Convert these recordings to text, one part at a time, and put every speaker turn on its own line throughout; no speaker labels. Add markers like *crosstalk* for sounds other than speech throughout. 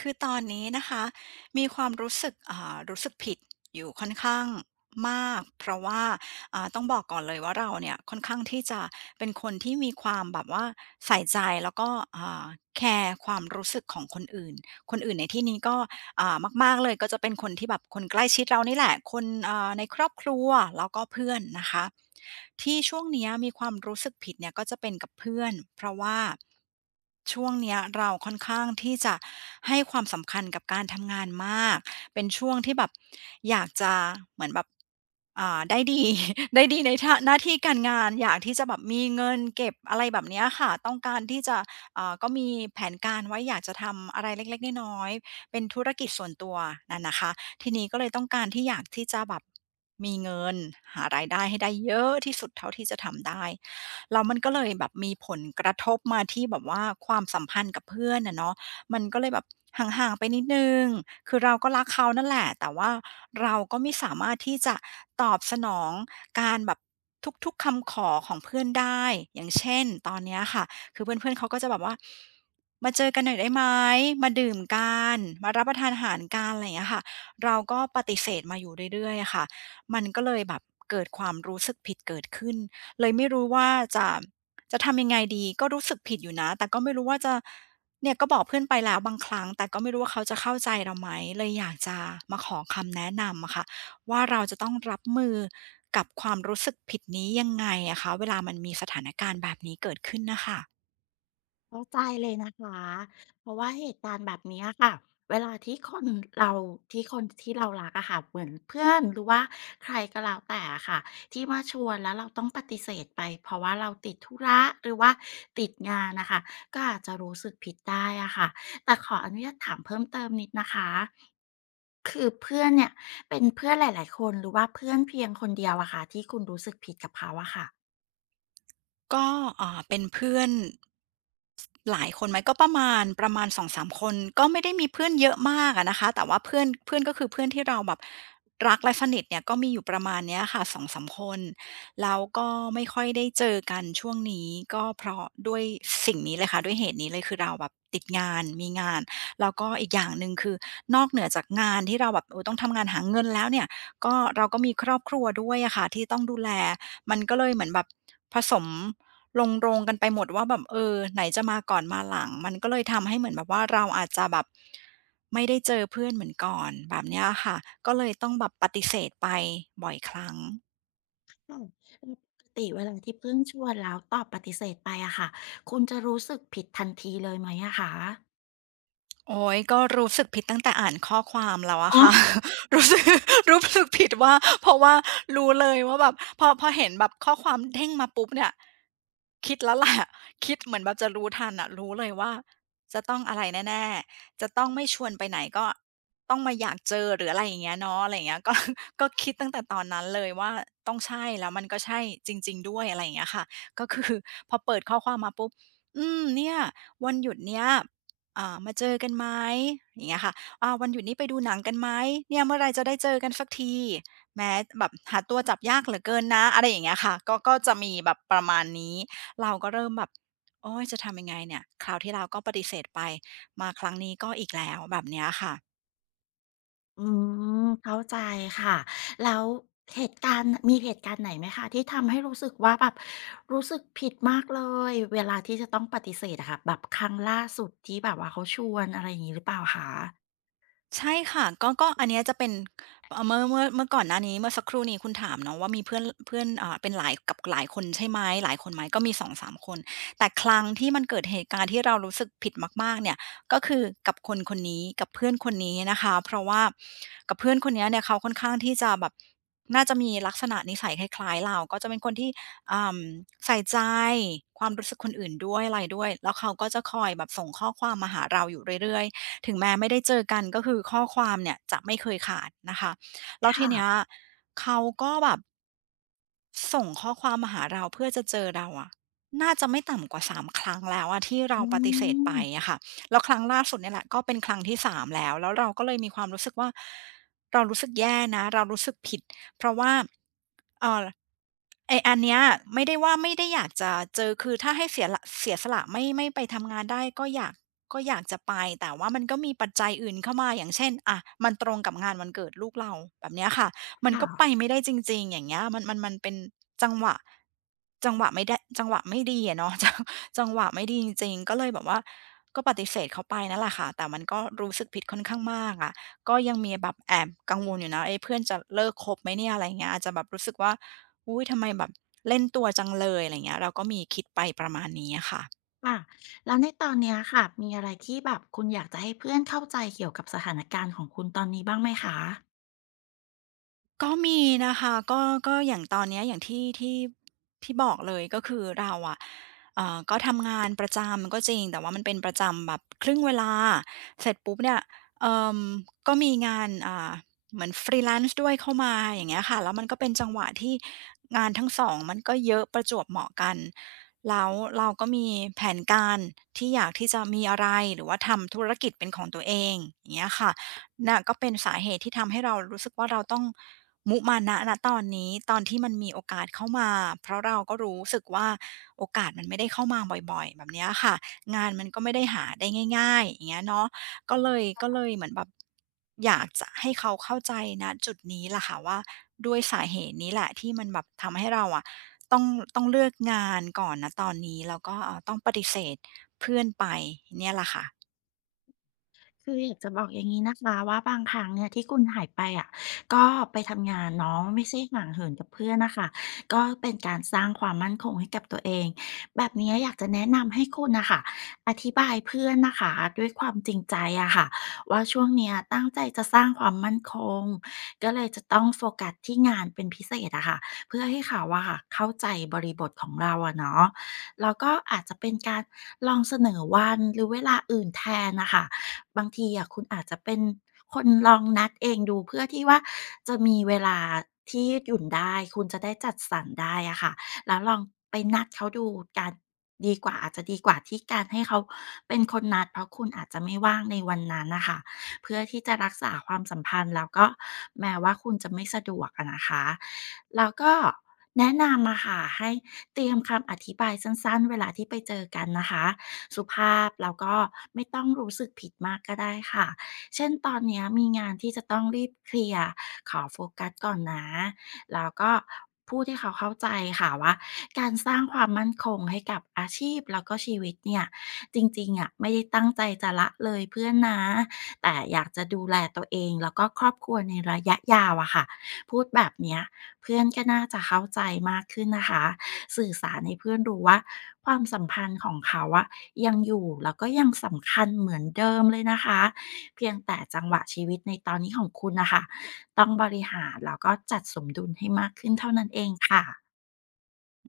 คือตอนนี้นะคะมีความรู้สึกรู้สึกผิดอยู่ค่อนข้างมากเพราะว่าต้องบอกก่อนเลยว่าเราเนี่ยค่อนข้างที่จะเป็นคนที่มีความแบบว่าใส่ใจแล้วก็อ่าแคร์ความรู้สึกของคนอื่นคนอื่นในที่นี้ก็ อ่ามากๆเลยก็จะเป็นคนที่แบบคนใกล้ชิดเรานี่แหละคนในครอบครัวแล้วก็เพื่อนนะคะที่ช่วงเนี้ยมีความรู้สึกผิดเนี่ยก็จะเป็นกับเพื่อนเพราะว่าช่วงเนี้ยเราค่อนข้างที่จะให้ความสำคัญกับการทำงานมากเป็นช่วงที่แบบอยากจะเหมือนแบบได้ดี *laughs* ได้ดีในท่าหน้าที่การงานอยากที่จะแบบมีเงินเก็บอะไรแบบเนี้ยค่ะต้องการที่จะก็มีแผนการไว้อยากจะทำอะไรเล็กๆน้อยๆ เป็นธุรกิจส่วนตัวน่นนะคะทีนี้ก็เลยต้องการที่อยากที่จะแบบมีเงินหารายได้ให้ได้เยอะที่สุดเท่าที่จะทำได้แล้วมันก็เลยแบบมีผลกระทบมาที่แบบว่าความสัมพันธ์กับเพื่อนอะเนาะมันก็เลยแบบห่างๆไปนิดหนึ่งคือเราก็รักเขานั่นแหละแต่ว่าเราก็ไม่สามารถที่จะตอบสนองการแบบทุกๆคำขอของเพื่อนได้อย่างเช่นตอนเนี้ยค่ะ คือเพื่อนๆเขาก็จะแบบว่ามาเจอกันหน่อยได้ไหมมาดื่มกันมารับประทานอาหารกันอะไรอย่างเงี้ยค่ะเราก็ปฏิเสธมาอยู่เรื่อยๆอะค่ะมันก็เลยแบบเกิดความรู้สึกผิดเกิดขึ้นเลยไม่รู้ว่าจะจะทำยังไงดีก็รู้สึกผิดอยู่นะแต่ก็ไม่รู้ว่าจะเนี่ยก็บอกเพื่อนไปแล้วบางครั้งแต่ก็ไม่รู้ว่าเขาจะเข้าใจเราไหมเลยอยากจะมาขอคำแนะนำอะค่ะว่าเราจะต้องรับมือกับความรู้สึกผิดนี้ยังไงอะคะเวลามันมีสถานการณ์แบบนี้เกิดขึ้นนะคะ
เข้าใจเลยนะคะเพราะว่าเหตุการณ์แบบนี้ยค่ะเวลาที่คนเราที่คนที่เรารักอะค่ะเหมือนเพื่อนหรือว่าใครก็แล้วแต่อะค่ะที่มาชวนแล้วเราต้องปฏิเสธไปเพราะว่าเราติดธุระหรือว่าติดงานนะคะก็อาจจะรู้สึกผิดได้อะค่ะแต่ขออนุญาตถามเพิ่มเติมนิดนะคะคือเพื่อนเนี่ยเป็นเพื่อนหลายๆคนหรือว่าเพื่อนเพียงคนเดียวอะคะที่คุณรู้สึกผิดกับเขาอะค่ะ
ก็เป็นเพื่อนสหลายคนไหมก็ประมาณสองสามคนก็ไม่ได้มีเพื่อนเยอะมากอะนะคะแต่ว่าเพื่อนเพื่อนก็คือเพื่อนที่เราแบบรักและสนิทเนี่ยก็มีอยู่ประมาณเนี้ยค่ะสองสามคนแล้วก็ไม่ค่อยได้เจอกันช่วงนี้ก็เพราะด้วยสิ่งนี้เลยค่ะด้วยเหตุนี้เลยคือเราแบบติดงานมีงานแล้วก็อีกอย่างหนึ่งคือนอกเหนือจากงานที่เราแบบเออต้องทำงานหาเงินแล้วเนี่ยก็เราก็มีครอบครัวด้วยอะค่ะที่ต้องดูแลมันก็เลยเหมือนแบบผสม ลงโรงกันไปหมดว่าแบบเออไหนจะมาก่อนมาหลังมันก็เลยทำให้เหมือนแบบว่าเราอาจจะแบบไม่ได้เจอเพื่อนเหมือนก่อนแบบเนี้ยค่ะก็เลยต้องแบบปฏิเสธไปบ่อยครั้ง
ค่ะแล้วปกติเวลาที่เพื่อนชวนแล้วตอบปฏิเสธไปอะค่ะคุณจะรู้สึกผิดทันทีเลยไหมอะคะ
โอ๊ยก็รู้สึกผิดตั้งแต่อ่านข้อความแล้วอะ
อ๋อ
ค่ะ *laughs* รู้สึก *laughs* รู้สึกผิดว่าเพราะว่ารู้เลยว่าแบบพอเห็นแบบข้อความเด้งมาปุ๊บเนี่ยคิดแล้วแหละ *laughs* คิดเหมือนแบบจะรู้ทันอะรู้เลยว่าจะต้องอะไรแน่ๆจะต้องไม่ชวนไปไหนก็ต้องมาอยากเจอหรืออะไรอย่างเงี้ยเนาะอะไรอย่างเงี้ย *laughs* ก็คิดตั้งแต่ตอนนั้นเลยว่าต้องใช่แล้วมันก็ใช่จริงๆด้วยอะไรอย่างเงี้ยค่ะก็คือ *laughs* พอเปิดข้อความมาปุ๊บอืมเนี่ยวันหยุดเนี้ย มาเจอกันไหมอย่างเงี้ยค่ะอาวันหยุดนี้ไปดูหนังกันไหมเนี่ยเมื่อไรจะได้เจอกันสักทีแม้แบบหาตัวจับยากเหลือเกินนะอะไรอย่างเงี้ยค่ะก็จะมีแบบประมาณนี้เราก็เริ่มแบบโอ๊ยจะทำยังไงเนี่ยคราวที่แล้วก็ปฏิเสธไปมาครั้งนี้ก็อีกแล้วแบบเนี้ยค่ะ
อืมเข้าใจค่ะแล้วเหตุการณ์มีเหตุการณ์ไหนไหมคะที่ทำให้รู้สึกว่าแบบรู้สึกผิดมากเลยเวลาที่จะต้องปฏิเสธอะค่ะแบบครั้งล่าสุดที่แบบว่าเขาชวนอะไรอย่างงี้หรือเปล่าคะ
ใช่ค่ะก็อันเนี้ยจะเป็นเมื่อก่อนหน้านี้เมื่อสักครู่นี้คุณถามเนาะว่ามีเพื่อนเพื่อนเป็นหลายกับหลายคนใช่ไหมหลายคนไหมก็มีสองสามคนแต่ครั้งที่มันเกิดเหตุการณ์ที่เรารู้สึกผิดมากๆเนี่ยก็คือกับคนคนนี้กับเพื่อนคนนี้นะคะเพราะว่ากับเพื่อนคนเนี้ยเนี่ยเขาค่อนข้างที่จะแบบน่าจะมีลักษณะนิสัยคล้ายๆเราก็จะเป็นคนที่อ่าใส่ใจความรู้สึกคนอื่นด้วยอะไรด้วยแล้วเขาก็จะคอยแบบส่งข้อความมาหาเราอยู่เรื่อย ถึงแม้ไม่ได้เจอกันก็คือข้อความเนี่ยจะไม่เคยขาดนะคะแล้วที
ค่ะ
เนี้ยเขาก็แบบ ส่งข้อความมาหาเราเพื่อจะเจอเราอะน่าจะไม่ต่ำกว่า3ครั้งแล้วอะที่เรา
อื
ปฏิเสธไป
ม
อะค่ะแล้วครั้งล่าสุดเนี่ยแหละก็เป็นครั้งที่3แล้วแล้วเราก็เลยมีความรู้สึกว่าเรารู้สึกแย่นะเรารู้สึกผิดเพราะว่าเอ่อไอ้อันเนี้ยไม่ได้ว่าไม่ได้อยากจะเจอคือถ้าให้เสียสละไม่ไม่ไปทำงานได้ก็อยากจะไปแต่ว่ามันก็มีปัจจัยอื่นเข้ามาอย่างเช่นอะมันตรงกับงานวันเกิดลูกเราแบบเนี้ยค่ะ มันก็ไป
ค่ะ
ไม่ได้จริงๆ อย่างเงี้ยมันเป็นจังหวะจังหวะไม่ได้จังหวะไม่ดีอะเนาะ *laughs* จังหวะไม่ดีจริงๆก็เลยแบบว่าก็ปฏิเสธเขาไปนั่นแหละค่ะแต่มันก็รู้สึกผิดค่อนข้างมากอะก็ยังมีแบบแอบกังวลอยู่นะเอ๊ะเพื่อนจะเลิกคบไหมเนี่ยอะไรเงี้ยอาจจะแบบรู้สึกว่าอุ๊ยทำไมแบบเล่นตัวจังเลยอะไรเงี้ยเราก็มีคิดไปประมาณนี้อะค่ะ
ค่ะแล้วในตอนเนี้ยค่ะมีอะไรที่แบบคุณอยากจะให้เพื่อนเข้าใจเกี่ยวกับสถานการณ์ของคุณตอนนี้บ้างไหมคะ
ก็มีนะคะก็อย่างตอนเนี้ยอย่างที่บอกเลยก็คือเราอะก็ทำงานประจำก็จริงแต่ว่ามันเป็นประจำแบบครึ่งเวลาเสร็จปุ๊บเนี่ยเอ่อก็มีงานเหมือน Freelance ด้วยเข้ามาอย่างเงี้ยค่ะแล้วมันก็เป็นจังหวะที่งานทั้งสองมันก็เยอะประจวบเหมาะกันแล้วเราก็มีแผนการที่อยากที่จะมีอะไรหรือว่าทำธุรกิจเป็นของตัวเองอย่างเงี้ยค่ะ น่ะก็เป็นสาเหตุที่ทำให้เรารู้สึกว่าเราต้องมุมานะณตอนนี้ตอนที่มันมีโอกาสเข้ามาเพราะเราก็รู้สึกว่าโอกาสมันไม่ได้เข้ามาบ่อยๆแบบเนี้ยค่ะงานมันก็ไม่ได้หาได้ง่ายๆอย่างเงี้ยเนาะก็เลยเหมือนแบบอยากจะให้เขาเข้าใจณจุดนี้ล่ะค่ะว่าด้วยสาเหตุนี้แหละที่มันแบบทำให้เราอะต้องต้องเลือกงานก่อนณตอนนี้แล้วก็ต้องปฏิเสธเพื่อนไปเนี่ยล่ะค่ะ
คืออยากจะบอกอย่างนี้นะคะว่าบางครั้งเนี่ยที่คุณหายไปอะก็ไปทำงานเนาะไม่ใช่ห่างเหินกับเพื่อนนะคะก็เป็นการสร้างความมั่นคงให้กับตัวเองแบบนี้อยากจะแนะนำให้คุณนะคะอธิบายเพื่อนนะคะด้วยความจริงใจอะค่ะว่าช่วงเนี้ยตั้งใจจะสร้างความมั่นคงก็เลยจะต้องโฟกัสที่งานเป็นพิเศษอะค่ะเพื่อให้เขาอะค่ะเข้าใจบริบทของเราอะเนาะแล้วก็อาจจะเป็นการลองเสนอวันหรือเวลาอื่นแทนนะคะ บางทีอะคุณอาจจะเป็นคนลองนัดเองดูเพื่อที่ว่าจะมีเวลาที่ยืดหยุ่นได้คุณจะได้จัดสรรได้อะค่ะแล้วลองไปนัดเขาดูกันดีกว่าอาจจะดีกว่าที่การให้เขาเป็นคนนัดเพราะคุณอาจจะไม่ว่างในวันนั้นน่ะค่ะเพื่อที่จะรักษาความสัมพันธ์แล้วก็แม้ว่าคุณจะไม่สะดวกอะนะคะแล้วก็แนะนำอะค่ะให้เตรียมคำอธิบายสั้นๆเวลาที่ไปเจอกันนะคะ สุภาพแล้วก็ไม่ต้องรู้สึกผิดมากก็ได้ค่ะ เช่นตอนเนี้ยมีงานที่จะต้องรีบเคลียร์ขอโฟกัสก่อนนะแล้วก็พูดให้เขาเข้าใจค่ะว่าการสร้างความมั่นคงให้กับอาชีพแล้วก็ชีวิตเนี่ยจริงๆอะไม่ได้ตั้งใจจะละเลยเพื่อนนะแต่อยากจะดูแลตัวเองแล้วก็ครอบครัวในระยะยาวอะค่ะพูดแบบเนี้ยเพื่อนก็น่าจะเข้าใจมากขึ้นนะคะ สื่อสารให้เพื่อนรู้ว่าความสัมพันธ์ของเขาอะยังอยู่แล้วก็ยังสำคัญเหมือนเดิมเลยนะคะเพียงแต่จังหวะชีวิตในตอนนี้ของคุณนะคะต้องบริหารแล้วก็จัดสมดุลให้มากขึ้นเท่านั้นเองค่ะ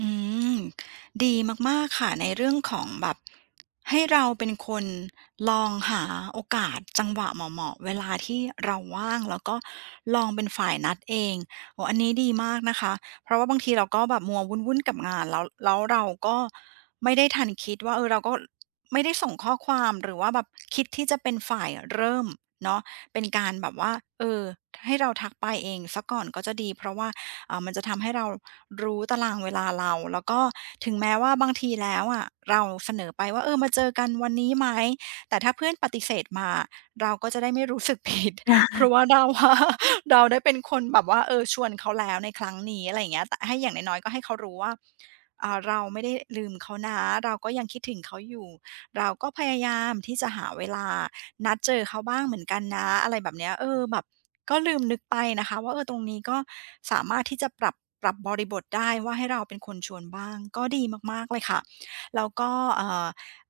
อืมดีมากๆค่ะในเรื่องของแบบให้เราเป็นคนลองหาโอกาสจังหวะเหมาะๆเวลาที่เราว่างแล้วก็ลองเป็นฝ่ายนัดเองโอ้อันนี้ดีมากนะคะเพราะว่าบางทีเราก็แบบมัววุ่นๆกับงานแล้วแล้วเราก็ไม่ได้ทันคิดว่าเออเราก็ไม่ได้ส่งข้อความหรือว่าแบบคิดที่จะเป็นฝ่ายเริ่มเนาะเป็นการแบบว่าเออให้เราทักไปเองเสียก่อนก็จะดีเพราะว่ามันจะทำให้เรา รู้ตารางเวลาเราแล้วก็ถึงแม้ว่าบางทีแล้วอะเราเสนอไปว่าเออมาเจอกันวันนี้ไหมแต่ถ้าเพื่อนปฏิเสธมาเราก็จะได้ไม่รู้สึกผิด *laughs* เพราะว่าเราอะ *laughs* เราได้เป็นคนแบบว่าเออชวนเขาแล้วในครั้งนี้อะไรอย่างเงี้ยแต่ให้อย่างน้อยๆก็ให้เขารู้ว่าเราไม่ได้ลืมเขานะเราก็ยังคิดถึงเขาอยู่เราก็พยายามที่จะหาเวลา นัดเจอเขาบ้างเหมือนกันนะอะไรแบบเนี้ยเออแบบก็ลืมนึกไปนะคะว่าเออตรงนี้ก็สามารถที่จะปรับบริบทได้ว่าให้เราเป็นคนชวนบ้างก็ดีมากๆเลยค่ะแล้วก็เอ่อ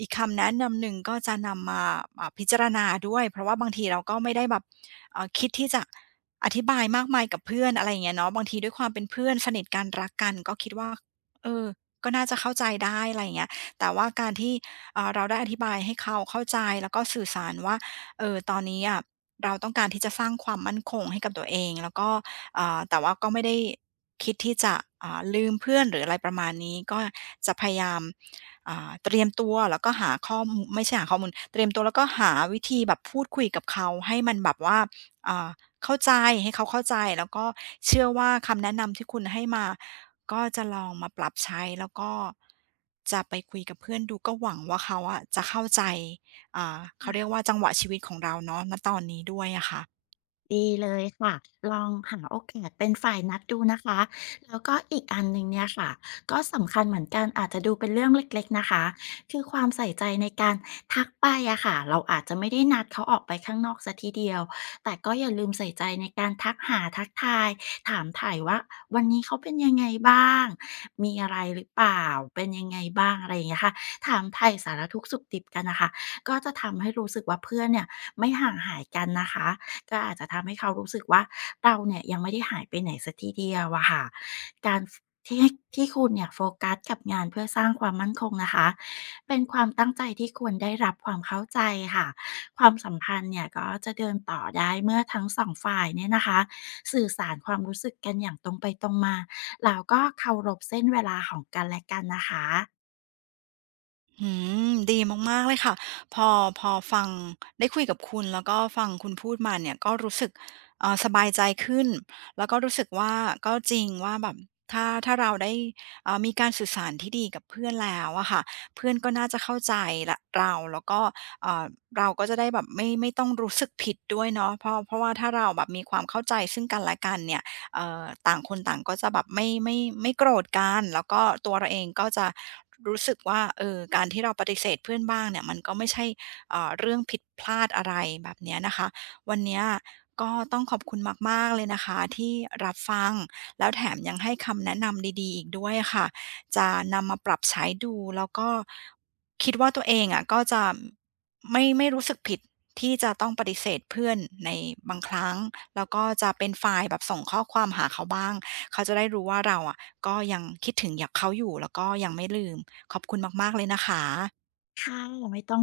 อีกคำแนะนำหนึ่งก็จะนำมาพิจารณาด้วยเพราะว่าบางทีเราก็ไม่ได้แบบคิดที่จะอธิบายมากมายกับเพื่อนอะไรอย่างเงี้ยเนาะบางทีด้วยความเป็นเพื่อนสนิทกันรักกันก็คิดว่าเออก็น่าจะเข้าใจได้อะไรอย่างเงี้ยแต่ว่าการที่ เราได้อธิบายให้เขาเข้าใจแล้วก็สื่อสารว่าเออตอนนี้อะเราต้องการที่จะสร้างความมั่นคงให้กับตัวเองแล้วก็แต่ว่าก็ไม่ได้คิดที่จะลืมเพื่อนหรืออะไรประมาณนี้ก็จะพยายามเตรียมตัวแล้วก็หาข้อมไม่ใช่หาข้อมูลเตรียมตัวแล้วก็หาวิธีแบบพูดคุยกับเขาให้มันแบบว่าอ่าเข้าใจให้เขาเข้าใจแล้วก็เชื่อว่าคำแนะนำที่คุณให้มา ก็จะลองมาปรับใช้แล้วก็จะไปคุยกับเพื่อนดูก็หวังว่าเขาอะจะเข้าใจเขาเรียกว่าจังหวะชีวิตของเราเนาะณตอนนี้ด้วยอะค่ะ
ดีเลยค่ะลองหาโอกาสเป็นฝ่ายนัดดูนะคะแล้วก็อีกอันหนึ่งเนี่ยค่ะก็สำคัญเหมือนกันอาจจะดูเป็นเรื่องเล็กๆนะคะคือความใส่ใจในการทักไปอะค่ะเราอาจจะไม่ได้นัดเขาออกไปข้างนอกสียทีเดียวแต่ก็อย่าลืมใส่ใจในการทักหาทักทายถามถ่ายว่าวันนี้เขาเป็นยังไงบ้างมีอะไรหรือเปล่าเป็นยังไงบ้างอะไรอย่างเงี้ยค่ะถามถ่ายสารทุกข์สุขดิบกันนะคะก็จะทำให้รู้สึกว่าเพื่อนเนี่ยไม่ห่างหายกันนะคะ ก็อาจจะทำให้เขารู้สึกว่าเราเนี่ยยังไม่ได้หายไปไหนสีกทีเดียวอะค่ะการที่ที่คุณเนี่ยโฟกัสกับงานเพื่อสร้างความมั่นคงนะคะเป็นความตั้งใจที่ควรได้รับความเข้าใจค่ะความสัมพันธ์เนี่ยก็จะเดินต่อได้เมื่อทั้งสองฝ่ายเนี่ยนะคะสื่อสารความรู้สึกกันอย่างตรงไปตรงมาแล้วก็เคารพเส้นเวลาของกันและกันนะคะ
อืมดีมากๆเลยค่ะพอพอฟังได้คุยกับคุณแล้วก็ฟังคุณพูดมาเนี่ยก็รู้สึกสบายใจขึ้นแล้วก็รู้สึกว่าก็จริงว่าแบบถ้าเราได้มีการสื่อสารที่ดีกับเพื่อนแล้วอะค่ะเพื่อนก็น่าจะเข้าใจละเราแล้วก็เอ่อเราก็จะได้แบบไม่ไม่ต้องรู้สึกผิดด้วยเนาะเพราะว่าถ้าเราแบบมีความเข้าใจซึ่งกันและกันเนี่ย ต่างคนต่างก็จะแบบไม่ไม่ไม่โกรธกันแล้วก็ตัวเราเองก็จะรู้สึกว่าเออการที่เราปฏิเสธเพื่อนบ้างเนี่ยมันก็ไม่ใช่เรื่องผิดพลาดอะไรแบบเนี้ยนะคะวันเนี้ยก็ต้องขอบคุณมากๆเลยนะคะที่รับฟังแล้วแถมยังให้คำแนะนำดีๆอีกด้วยะค่ะจะนำมาปรับใช้ดูแล้วก็คิดว่าตัวเองอะก็จะไม่ไม่รู้สึกผิดที่จะต้องปฏิเสธเพื่อนในบางครั้ง แล้วก็จะเป็นฝ่ายแบบส่งข้อความหาเขาบ้าง เขาจะได้รู้ว่าเราอะก็ยังคิดถึงอยากเขาอยู่แล้วก็ยังไม่ลืม ขอบคุณมากๆเลยนะคะ
ค่ะไม่ต้อง